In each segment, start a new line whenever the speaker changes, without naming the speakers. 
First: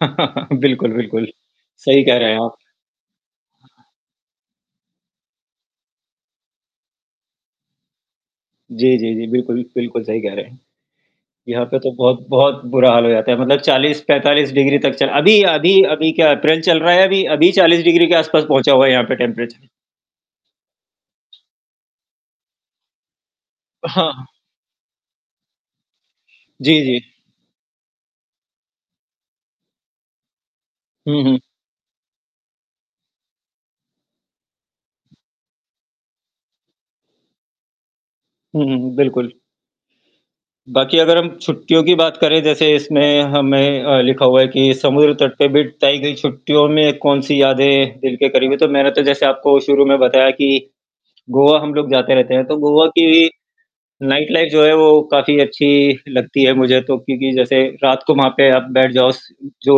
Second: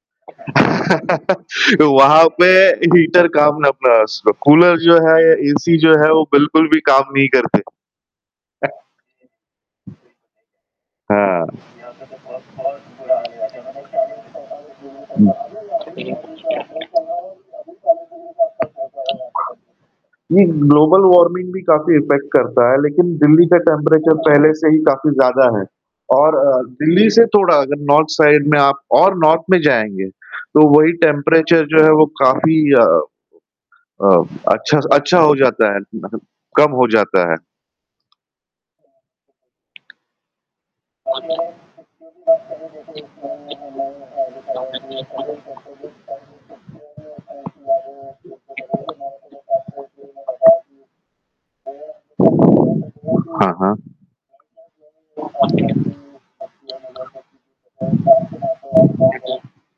बिल्कुल, बिल्कुल, सही कह
वहाँ
रहे हैं
पे
आप।
हीटर काम ना पास कूलर जो है, एसी जो है वो बिल्कुल भी काम नहीं करते।
जी, जी, जी, बिल्कुल, बिल्कुल सही कह रहे हैं।
हाँ।
यहाँ पे तो बहुत बहुत बुरा हाल हो जाता है, मतलब 40-45 डिग्री तक चल
हुँ।
अभी अभी अभी क्या अप्रैल चल रहा है, अभी अभी 40 डिग्री के आसपास पहुँचा हुआ है यहाँ पे टेंपरेचर।
नहीं, ग्लोबल वार्मिंग भी काफ़ी इफेक्ट करता है, लेकिन दिल्ली का टेंपरेचर
हाँ।
पहले से ही काफ़ी ज़्यादा है और अ,
जी,
दिल्ली
जी।
से थोड़ा अगर नॉर्थ साइड में आप और नॉर्थ में जाएँगे, तो वही
हुँ, हुँ।
टेंपरेचर जो है वो काफ़ी अ अ, अच्छा स हो जाता है, मतलब कम हो जाता है।
हुँ, हुँ, बिल्कुल। बाकि अगर हम
हाँ,
छुट्टियों की बात करे, जैसे इसमें हमें अ, लिखा हुआ है कि समुद्र तट पे बिट ताई गई छुट्टियों में कौन-सी यादें दिल के करीब है, तो मैंने तो जैसे आपको शुरू में बताया कि, गोवा हम लोग जाते रहते हैं, तो गोवा की
हाँ।
नाइट लाइफ जो है वो काफ़ी अच्छी लगती है मुझे, तो क्योंकि जैसे रात को वहाँ पे आप बैठ जाओ स जो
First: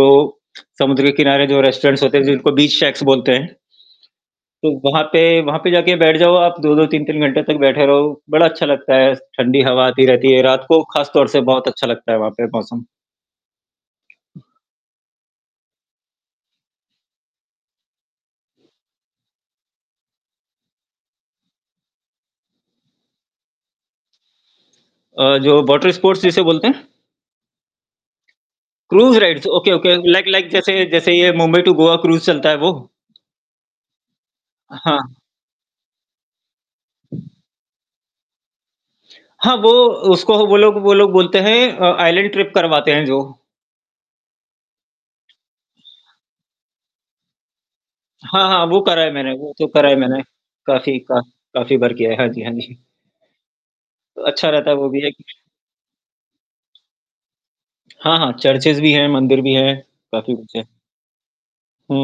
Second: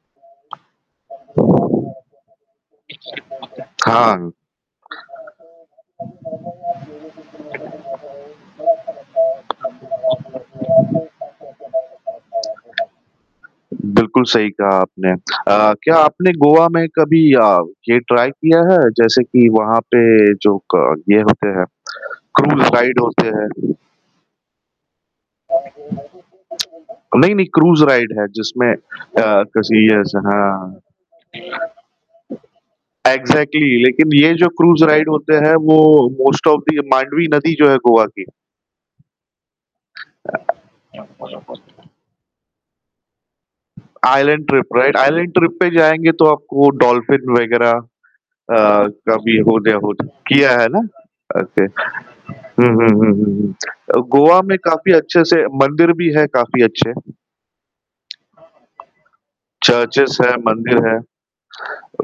समुद्र के किनारे जो रेस्टोरेंट्स होते हैं, जिनको बीच शेक्स बोलते हैं
हाँ।
तो वहाँ पे वहाँ पे जाके बैठ जाओ आप 2-2 3-3 घंटे तक बैठे रहो, बड़ा अच्छा लगता है, ठंडी हवा आती रहती है, रात को खास तौर से बहुत अच्छा लगता है वहाँ पे मौसम।
बिल्कुल सही कहा आपने। अ, क्या आपने गोवा में कभी या ये ट्राई किया है? जैसे कि वहाँ पे जो क ये होते हैं, क्रूज राइड होते हैं?
अ, जो वाटर स्पोर्ट्स जिसे बोलते हैं?
नहीं, नहीं क्रूज राइड है जिसमें
क्रूज
अ,
राइड्स, ओके
किसी
ओके
ऐसे
लाइक लाइक
हाँ।
जैसे जैसे ये मुंबई टू गोआ क्रूज चलता है वो?
एक्जेक्टली लेकिन ये जो क्रूज राइड
हाँ।
होते हैं, वो मोस्ट ऑफ दी मांडवी नदी जो है गोवा की
हाँ, वो उसको वो लोग वो लोग
अ
बोलते हैं अ, आइसलैंड ट्रिप करवाते हैं जो।
Iceland trip, right? Iceland trip पे जाएँगे तो आपको डॉल्फिन वगैरह अ,
हाँ, हाँ, वो करा है
का
मैंने,
भी
वो
हो
तो
गया
करा है मैंने,
किया है ना?
काफ़ी का
ओके।
काफ़ी बार किया है, हाँ जी, हाँ
हुँ,
जी।
हुँ, हुँ, हुँ, हुँ। अ, गोवा
अच्छा
में
रहता है वो
काफ़ी
भी एक
अच्छे से मंदिर भी है काफ़ी अच्छे।
हाँ, हाँ, चर्चेज़ भी है, मंदिर भी है,
चर्चेज
काफ़ी
है,
कुछ है।
मंदिर है।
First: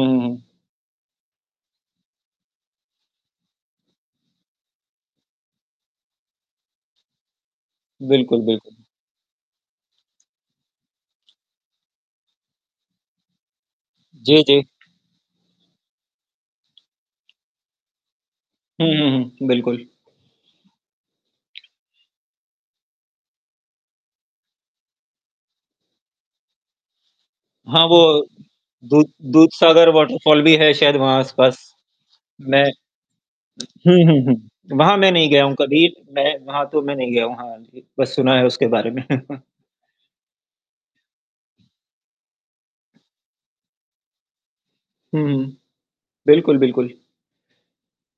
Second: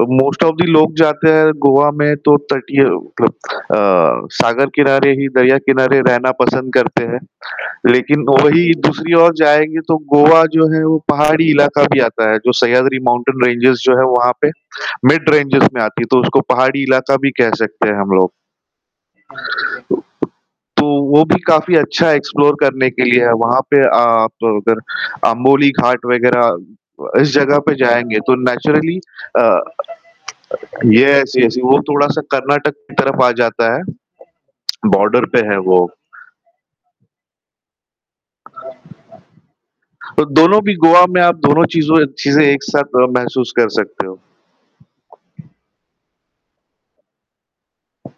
अ,
हुँ।
मोस्ट ऑफ दी लोग जाते हैं गोवा में तो तटीय मतलब अ, सागर किनारे ही, दरिया किनारे रहना पसंद करते हैं। लेकिन
बिल्कुल,
वही
बिल्कुल।
दूसरी ओर जाएँगें, तो गोवा जो है वो पहाड़ी इलाका भी आता है, जो सह्याद्री माउंटेन रेंजेज़ जो है वहाँ
जी,
पे,
जी।
मिड रेंजेज़ में आती है। तो उसको पहाड़ी इलाका भी कह सकते हैं हम लोग।
हुँ, हुँ, हुँ। बिल्कुल।
तो वो भी काफ़ी अच्छा एक्सप्लोर करने के लिए है, वहाँ पे आप अगर अंबोली घाट वगैरह अ, इस जगह पे
हाँ, वो
जाएँगें, तो नेचुरली
दूध
अ
दूधसागर वाटरफॉल भी है शायद वहाँ
यस
आस-पास।
यस वो थोड़ा-सा
मैं
कर्नाटक की तरफ आ जाता है
हुँ, हुँ, हुँ, वहाँ मैं
बॉर्डर
नहीं गया
पे
हूँ
है वो।
कभी, मैं वहाँ तो मैं नहीं गया हूँ, हाँ जी, बस सुना है उसके बारे में।
तो दोनों भी गोआ में आप दोनों चीज़ों चीज़े एक साथ अ, महसूस कर सकते हो।
हुँ, हुँ। बिल्कुल, बिल्कुल।